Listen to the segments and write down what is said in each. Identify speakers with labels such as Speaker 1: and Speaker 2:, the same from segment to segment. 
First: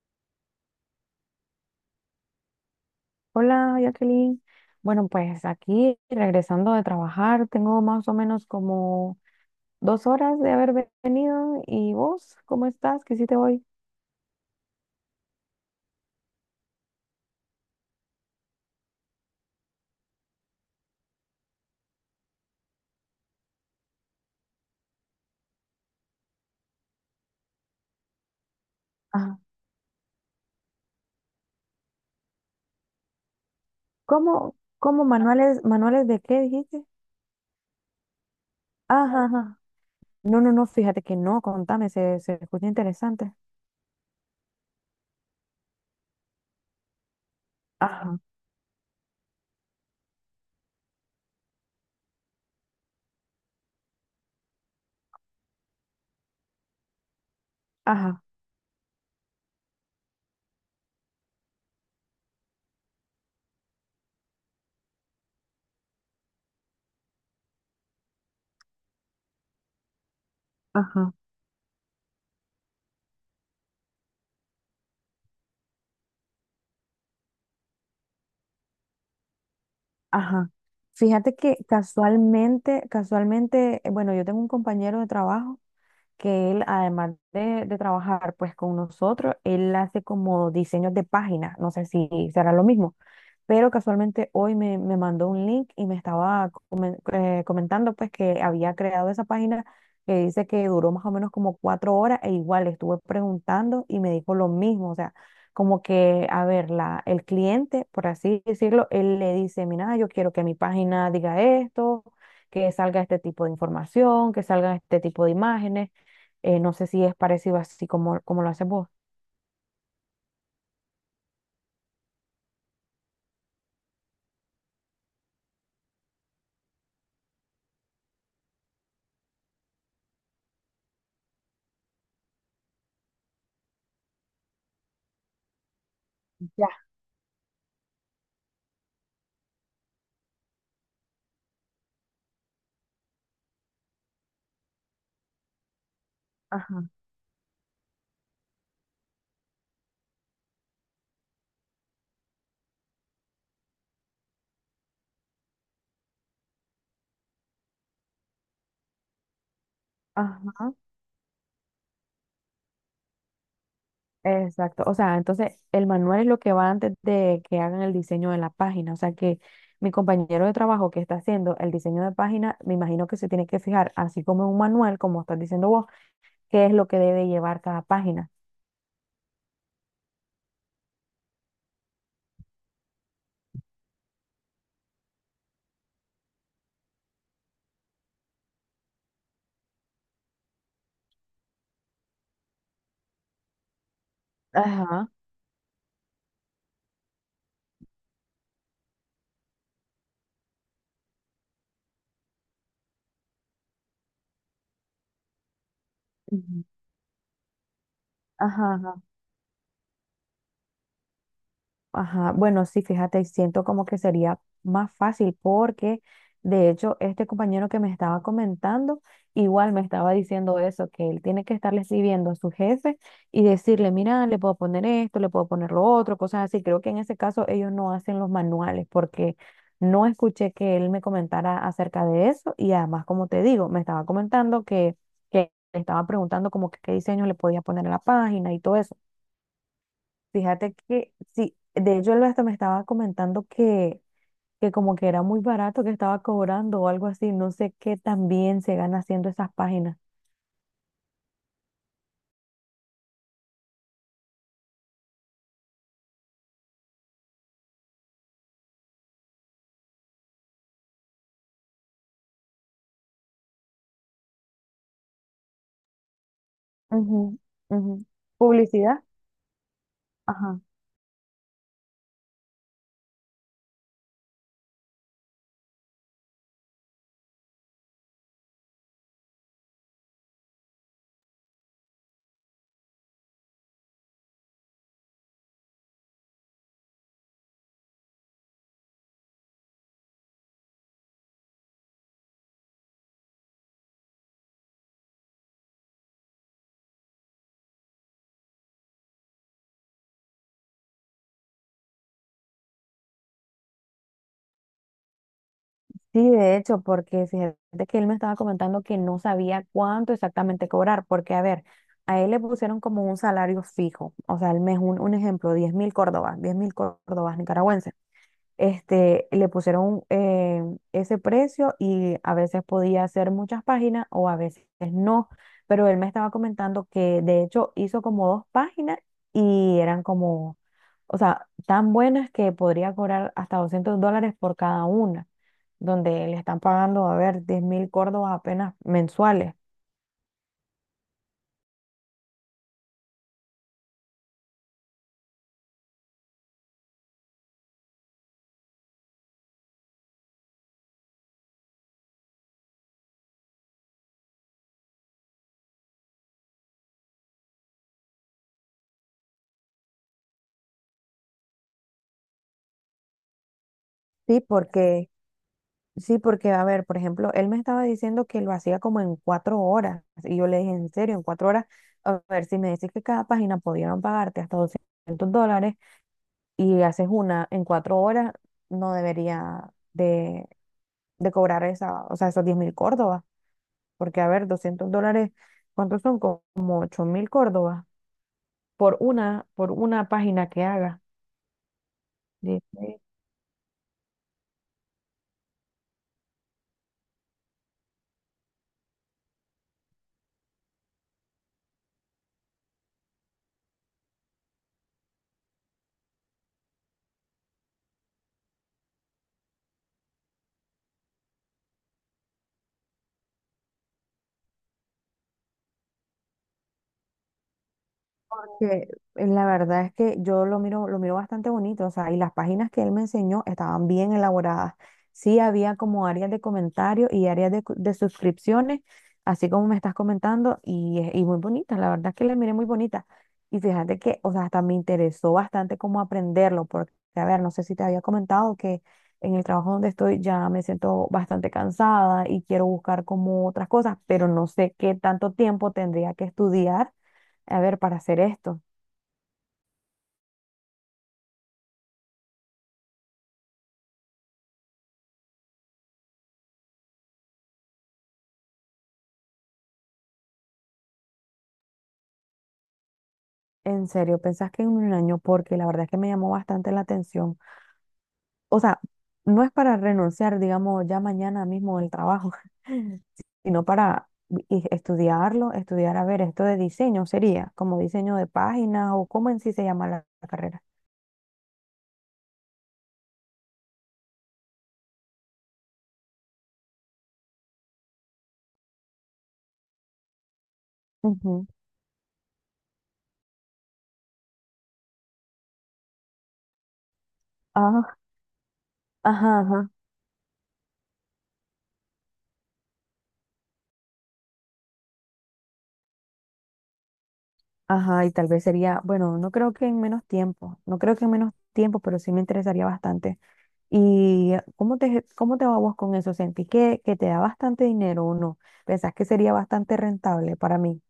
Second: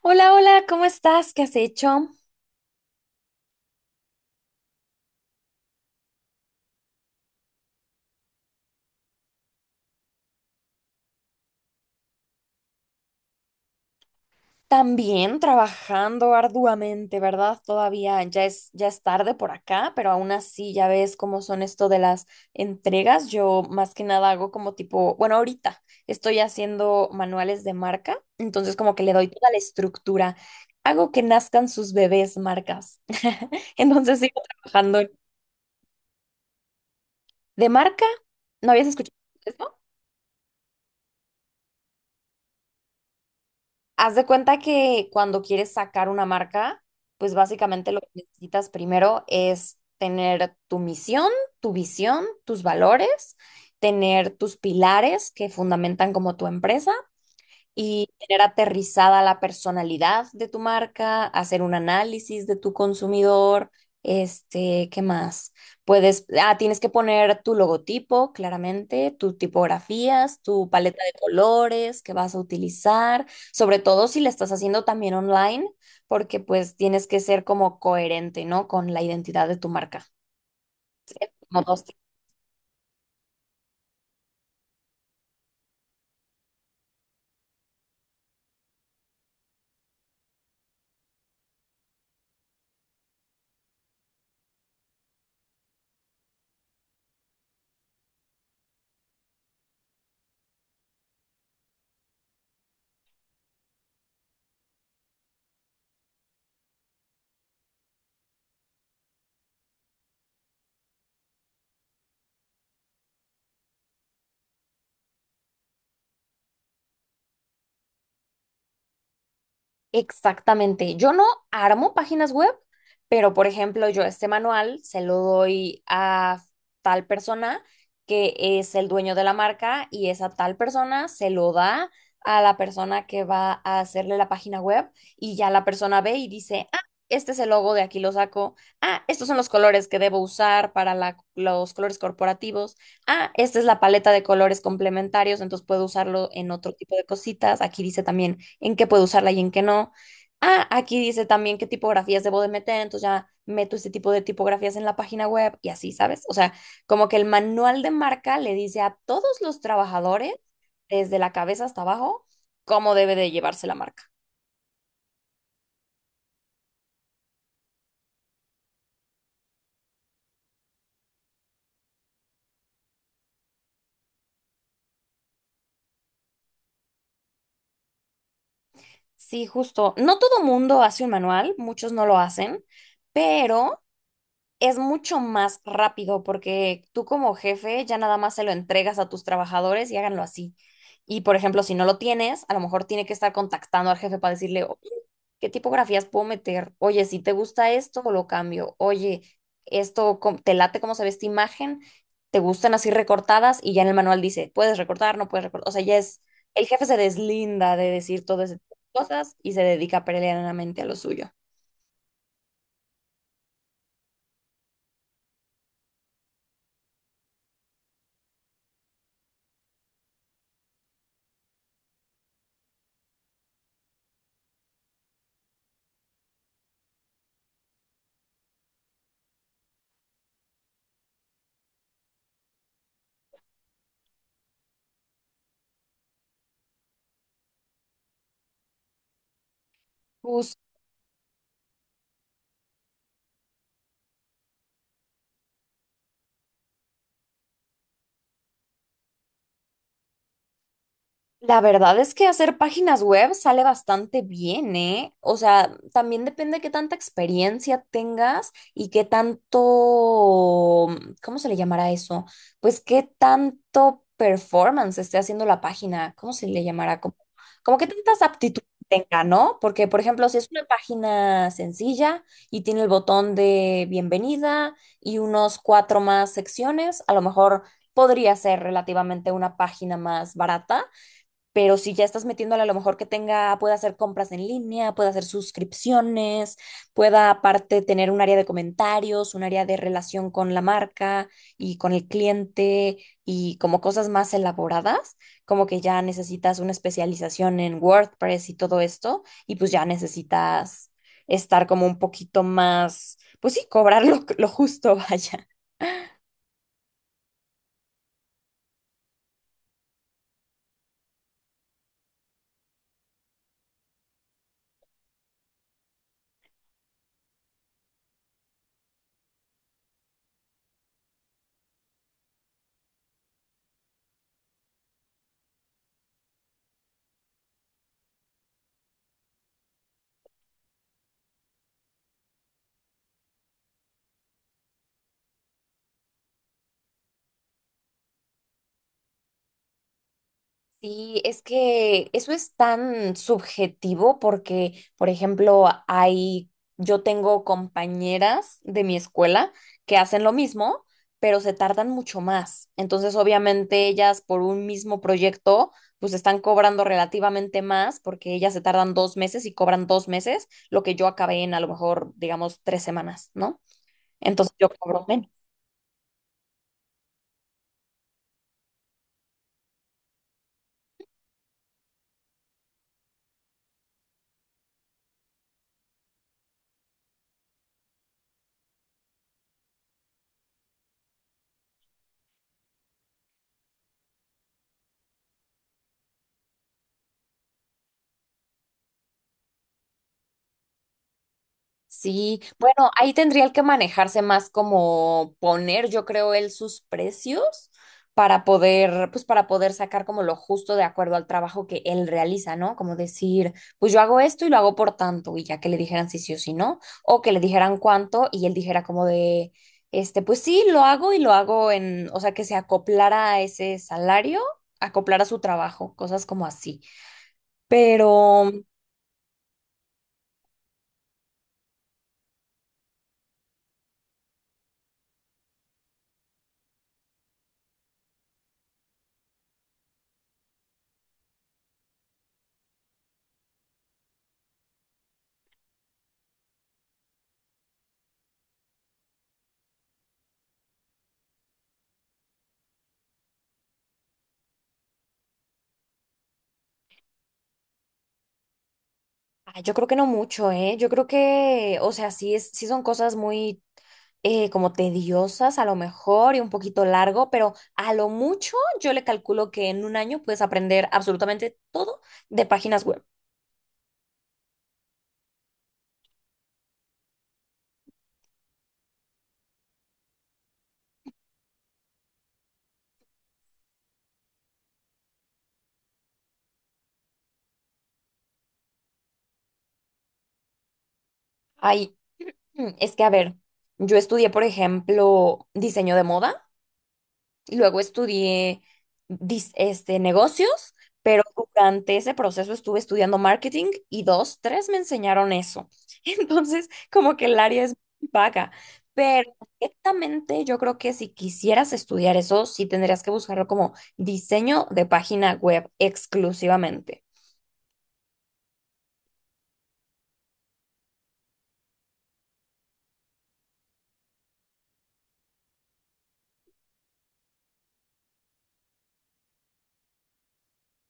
Speaker 1: Hola, hola, ¿cómo estás? ¿Qué has hecho?
Speaker 2: Hola, Jacqueline. Bueno, pues aquí regresando de trabajar, tengo más o menos como 2 horas de haber venido. ¿Y vos, cómo estás? ¿Qué hiciste hoy?
Speaker 1: También trabajando arduamente, ¿verdad? Todavía ya es tarde por acá, pero aún así ya ves cómo son esto de las entregas. Yo más que nada hago como tipo, bueno, ahorita estoy haciendo manuales de marca, entonces como que le doy
Speaker 2: Ajá.
Speaker 1: toda la estructura. Hago que nazcan sus bebés marcas. Entonces sigo
Speaker 2: ¿Cómo,
Speaker 1: trabajando
Speaker 2: cómo manuales de qué dijiste?
Speaker 1: de marca. ¿No habías escuchado
Speaker 2: Ajá, ajá.
Speaker 1: eso?
Speaker 2: No, no, no, fíjate que no, contame, se escucha interesante.
Speaker 1: Haz de cuenta que cuando quieres sacar una marca, pues básicamente lo que
Speaker 2: Ajá,
Speaker 1: necesitas primero es tener tu misión, tu visión, tus valores, tener tus pilares que fundamentan como tu empresa y
Speaker 2: ajá,
Speaker 1: tener aterrizada la personalidad de tu marca, hacer un análisis de tu consumidor, ¿qué más? Tienes que poner tu logotipo, claramente, tus tipografías, tu paleta
Speaker 2: ajá,
Speaker 1: de colores que vas a utilizar, sobre todo si la estás haciendo también online, porque pues tienes que ser como coherente, ¿no? Con la identidad de tu marca.
Speaker 2: ajá. Fíjate que
Speaker 1: No dos.
Speaker 2: casualmente, casualmente, bueno, yo tengo un compañero de trabajo que él, además de trabajar pues con nosotros, él hace como diseños de páginas, no sé si será lo mismo, pero casualmente hoy me mandó un link y me estaba comentando pues que había creado esa página que dice que duró más o menos como 4 horas e igual le estuve preguntando y me dijo lo mismo, o sea, como que, a ver, el cliente, por así decirlo, él le dice, mira, yo quiero que mi página diga esto, que salga este tipo de información, que salgan este tipo de imágenes, no sé si es parecido así como lo haces vos.
Speaker 1: Exactamente. Yo no armo páginas web, pero por ejemplo, yo este manual se lo doy a tal persona que es el dueño de la marca y esa tal persona se lo da a la persona que va a hacerle la página web y ya la persona ve y dice,
Speaker 2: Ya,
Speaker 1: ah, este es el logo, de aquí lo saco. Ah, estos son los colores que debo usar para los colores corporativos. Ah, esta es la paleta de colores complementarios, entonces puedo usarlo en otro
Speaker 2: ajá,
Speaker 1: tipo de cositas. Aquí dice también en qué puedo usarla y en qué no. Ah, aquí dice también qué tipografías debo de meter, entonces ya meto este tipo de tipografías en la página web y así, ¿sabes? O sea, como que el manual de marca le dice a todos los trabajadores,
Speaker 2: ajá.
Speaker 1: desde la cabeza hasta abajo, cómo debe de llevarse la marca.
Speaker 2: Exacto, o sea, entonces el manual es lo que va antes de que hagan el diseño de la página, o sea que mi compañero de trabajo que está haciendo el diseño de página, me imagino que se tiene que fijar, así como en un manual, como estás diciendo vos, qué es lo que debe llevar cada página.
Speaker 1: Sí, justo. No todo mundo hace un manual, muchos no lo hacen, pero es mucho más rápido porque tú como jefe ya nada más se lo entregas a tus trabajadores y háganlo así. Y por ejemplo, si no lo tienes, a lo mejor tiene que estar contactando al jefe para decirle, oye,
Speaker 2: Ajá,
Speaker 1: ¿qué tipografías puedo meter? Oye, si te gusta esto, lo cambio. Oye, te late cómo se ve esta imagen, te gustan así recortadas y ya en el manual dice, puedes recortar, no puedes recortar. O sea, ya es,
Speaker 2: ujú,
Speaker 1: el jefe se deslinda de decir todas esas
Speaker 2: ajá, ajá.
Speaker 1: cosas y se dedica plenamente a lo suyo.
Speaker 2: Ajá, bueno, sí, fíjate, siento como que sería más fácil porque de hecho este compañero que me estaba comentando igual me estaba diciendo eso, que él tiene que estarle escribiendo a su jefe y decirle, mira, le puedo poner esto, le puedo poner lo otro, cosas así. Creo que en ese caso ellos no hacen los manuales porque no escuché que él me comentara acerca de eso y además, como te digo, me estaba comentando que le estaba preguntando como que qué diseño le podía poner a la página y todo eso. Fíjate que sí, de hecho él hasta me estaba comentando que como que era muy barato que estaba cobrando o algo así, no sé qué también se gana haciendo esas páginas.
Speaker 1: La verdad es que hacer páginas web sale bastante bien, ¿eh? O sea, también depende de qué tanta experiencia tengas y qué tanto, ¿cómo se le llamará eso? Pues qué tanto performance esté haciendo la página, ¿cómo se le llamará? Como,
Speaker 2: Ujú,
Speaker 1: como qué
Speaker 2: ujú.
Speaker 1: tantas aptitudes
Speaker 2: Publicidad.
Speaker 1: tenga, ¿no? Porque, por ejemplo, si es
Speaker 2: Ajá.
Speaker 1: una página sencilla y tiene el botón de bienvenida y unos cuatro más secciones, a lo mejor podría ser relativamente una página más barata, pero si ya estás metiéndole a lo mejor que tenga, pueda hacer compras en línea, pueda hacer suscripciones, pueda aparte tener un área de comentarios, un área de relación con la marca y con el cliente y como cosas más elaboradas, como que ya necesitas una especialización en WordPress y todo esto, y pues ya necesitas estar como un poquito más, pues sí, cobrar lo justo, vaya.
Speaker 2: Sí, de hecho, porque fíjate que él me estaba comentando que no sabía cuánto exactamente cobrar, porque a ver, a él le pusieron como un salario fijo, o sea, al mes, un ejemplo, 10.000 córdobas, 10.000 córdobas nicaragüenses. Este, le pusieron ese precio y a veces podía hacer muchas páginas o a veces no, pero él me estaba comentando que de hecho hizo como dos páginas y eran como, o sea, tan buenas que podría cobrar hasta $200 por cada una, donde le están pagando, a ver, 10.000 córdobas apenas mensuales.
Speaker 1: Sí, es que eso es tan subjetivo porque, por ejemplo, hay, yo tengo compañeras de mi escuela que hacen lo mismo, pero se tardan mucho más. Entonces, obviamente, ellas por un mismo proyecto, pues están cobrando relativamente más porque ellas se tardan 2 meses y cobran 2 meses, lo que yo acabé en a lo mejor, digamos, 3 semanas, ¿no?
Speaker 2: Sí,
Speaker 1: Entonces, yo cobro
Speaker 2: porque
Speaker 1: menos.
Speaker 2: Sí, porque, a ver, por ejemplo, él me estaba diciendo que lo hacía como en 4 horas. Y yo le dije, en serio, en 4 horas, a ver, si me decís que cada página pudieron pagarte hasta $200 y haces una en 4 horas, no debería de cobrar esa, o sea, esos 10.000 córdobas. Porque, a ver, $200, ¿cuántos son? Como 8.000 córdobas por una página que haga.
Speaker 1: Sí, bueno, ahí tendría que manejarse más como poner, yo creo, él sus precios para poder, pues para poder sacar como lo justo de acuerdo al trabajo que él realiza, ¿no? Como decir, pues yo hago esto y lo hago por tanto, y ya que le dijeran si sí o si no, o que le dijeran cuánto y él dijera como de, pues sí, lo hago y lo hago en, o sea, que se acoplara a ese salario, acoplara su trabajo, cosas como así. Pero
Speaker 2: Que La verdad es que yo lo miro bastante bonito, o sea, y las páginas que él me enseñó estaban bien elaboradas. Sí había como áreas de comentarios y áreas de suscripciones, así como me estás comentando, y muy bonitas, la verdad es que las miré muy bonitas. Y fíjate que, o sea, hasta me interesó bastante cómo aprenderlo, porque, a ver, no sé si te había comentado que en el trabajo donde estoy ya me siento bastante cansada y quiero buscar como otras cosas, pero no sé qué tanto tiempo tendría que estudiar, a ver, para hacer esto.
Speaker 1: ah, yo creo que no mucho, ¿eh? Yo creo que, o sea, sí, es, sí son cosas muy como tediosas a lo mejor y un poquito largo, pero a lo mucho yo le calculo que en un año puedes aprender absolutamente todo de páginas web.
Speaker 2: En serio, ¿pensás que en un año? Porque la verdad es que me llamó bastante la atención. O sea, no es para renunciar, digamos, ya mañana mismo del trabajo, sino para estudiarlo, estudiar, a ver, esto de diseño sería, como diseño de páginas o cómo en sí se llama la carrera.
Speaker 1: Ay, es que a ver, yo estudié, por ejemplo, diseño de moda. Luego estudié negocios, pero
Speaker 2: Ujú.
Speaker 1: durante ese proceso estuve estudiando marketing y dos, tres me enseñaron eso. Entonces, como que el área es
Speaker 2: Ah,
Speaker 1: muy vaga, pero
Speaker 2: ajá, ajá,
Speaker 1: directamente yo creo que si quisieras estudiar eso, sí tendrías que buscarlo como diseño de página web exclusivamente.
Speaker 2: ajá, y tal vez sería, bueno, no creo que en menos tiempo, no creo que en menos tiempo, pero sí me interesaría bastante. ¿Y cómo te va vos con eso? ¿Sentí que te da bastante dinero o no? ¿Pensás que sería bastante rentable para mí?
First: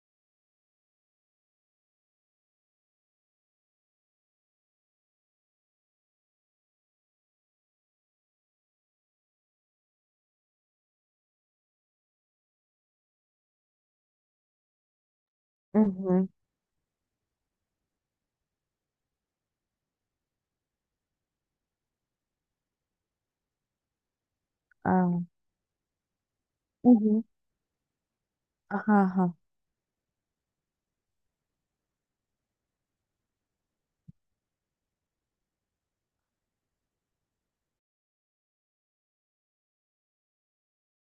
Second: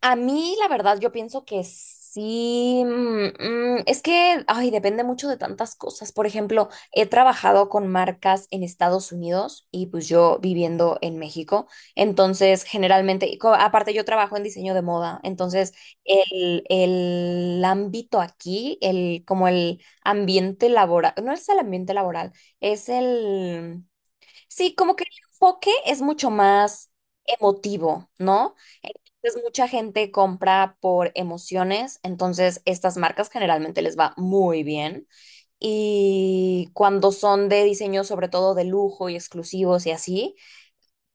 Speaker 1: A mí, la verdad, yo pienso que sí. Es que, ay, depende mucho de tantas cosas. Por ejemplo, he trabajado con marcas en Estados Unidos y pues yo viviendo en México. Entonces, generalmente, y aparte yo trabajo en diseño de moda. Entonces,
Speaker 2: Ujú,
Speaker 1: el ámbito aquí, como el ambiente laboral, no es el ambiente laboral, es el... Sí, como que el
Speaker 2: ah,
Speaker 1: enfoque es mucho más
Speaker 2: ujú,
Speaker 1: emotivo, ¿no?
Speaker 2: ajá, ajá,
Speaker 1: Entonces mucha gente compra por emociones, entonces estas marcas generalmente les va muy bien. Y cuando son de diseño, sobre todo de lujo y exclusivos y así,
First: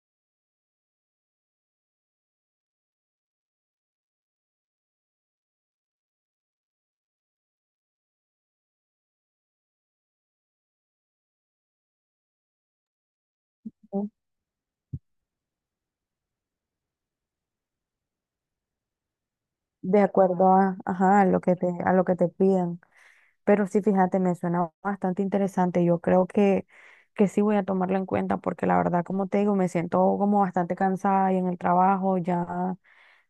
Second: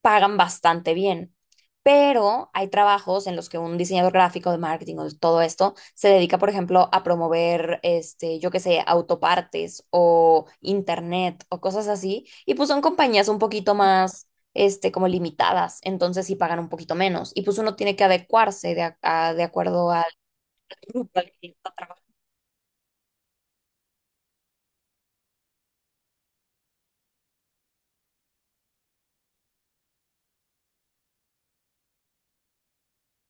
Speaker 1: pagan bastante bien. Pero hay trabajos en los que un diseñador gráfico de marketing o de todo esto se dedica, por ejemplo, a promover, yo qué sé, autopartes o internet o cosas así. Y pues son compañías un poquito
Speaker 2: ujú.
Speaker 1: más, como limitadas. Entonces sí pagan un poquito menos. Y pues uno tiene que adecuarse de, de acuerdo
Speaker 2: De
Speaker 1: al
Speaker 2: acuerdo a,
Speaker 1: grupo
Speaker 2: ajá,
Speaker 1: al
Speaker 2: a lo
Speaker 1: que
Speaker 2: que te,
Speaker 1: está
Speaker 2: a
Speaker 1: trabajando.
Speaker 2: lo que te pidan. Pero sí, fíjate, me suena bastante interesante. Yo creo que sí voy a tomarlo en cuenta porque la verdad, como te digo, me siento como bastante cansada y en el trabajo ya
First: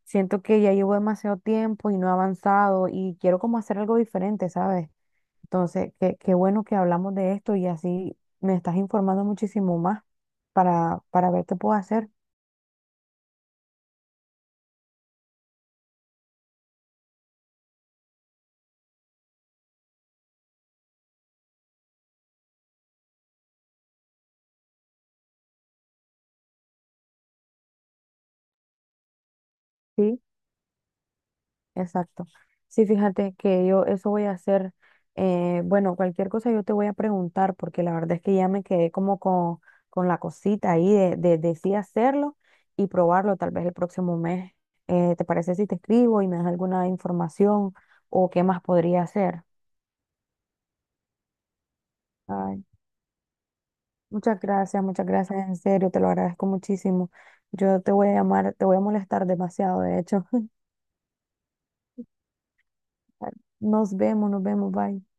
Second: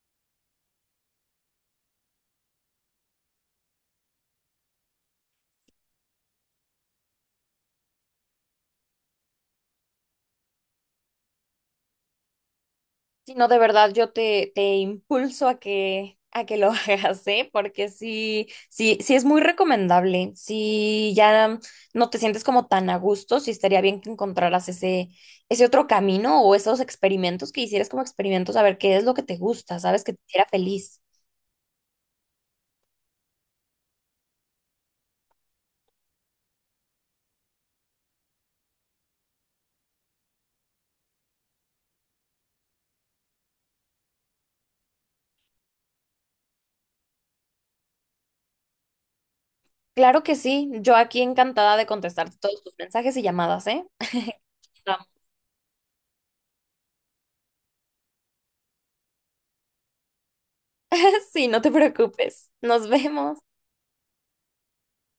Speaker 2: siento que ya llevo demasiado tiempo y no he avanzado y quiero como hacer algo diferente, ¿sabes? Entonces, qué bueno que hablamos de esto y así me estás informando muchísimo más para ver qué puedo hacer.
Speaker 1: Si no, de verdad, yo te impulso a que lo hagas, ¿eh? Porque sí, sí, sí es muy recomendable. Si ya no te sientes como tan a gusto, sí estaría bien que encontraras ese otro camino o esos experimentos que hicieras como experimentos a ver qué es lo que te gusta, ¿sabes? Que te
Speaker 2: Sí,
Speaker 1: hiciera feliz.
Speaker 2: exacto. Sí, fíjate que yo eso voy a hacer. Bueno, cualquier cosa yo te voy a preguntar porque la verdad es que ya me quedé como con la cosita ahí de sí hacerlo y probarlo tal vez el próximo mes. ¿Te parece si te escribo y me das alguna información o qué más podría hacer?
Speaker 1: Claro que sí, yo aquí encantada de contestarte todos
Speaker 2: Ay,
Speaker 1: tus mensajes y llamadas, ¿eh?
Speaker 2: muchas gracias, muchas gracias, en serio, te lo agradezco muchísimo. Yo te voy a llamar, te voy a molestar demasiado, de hecho.
Speaker 1: Sí, no te preocupes. Nos vemos.
Speaker 2: Nos vemos, bye.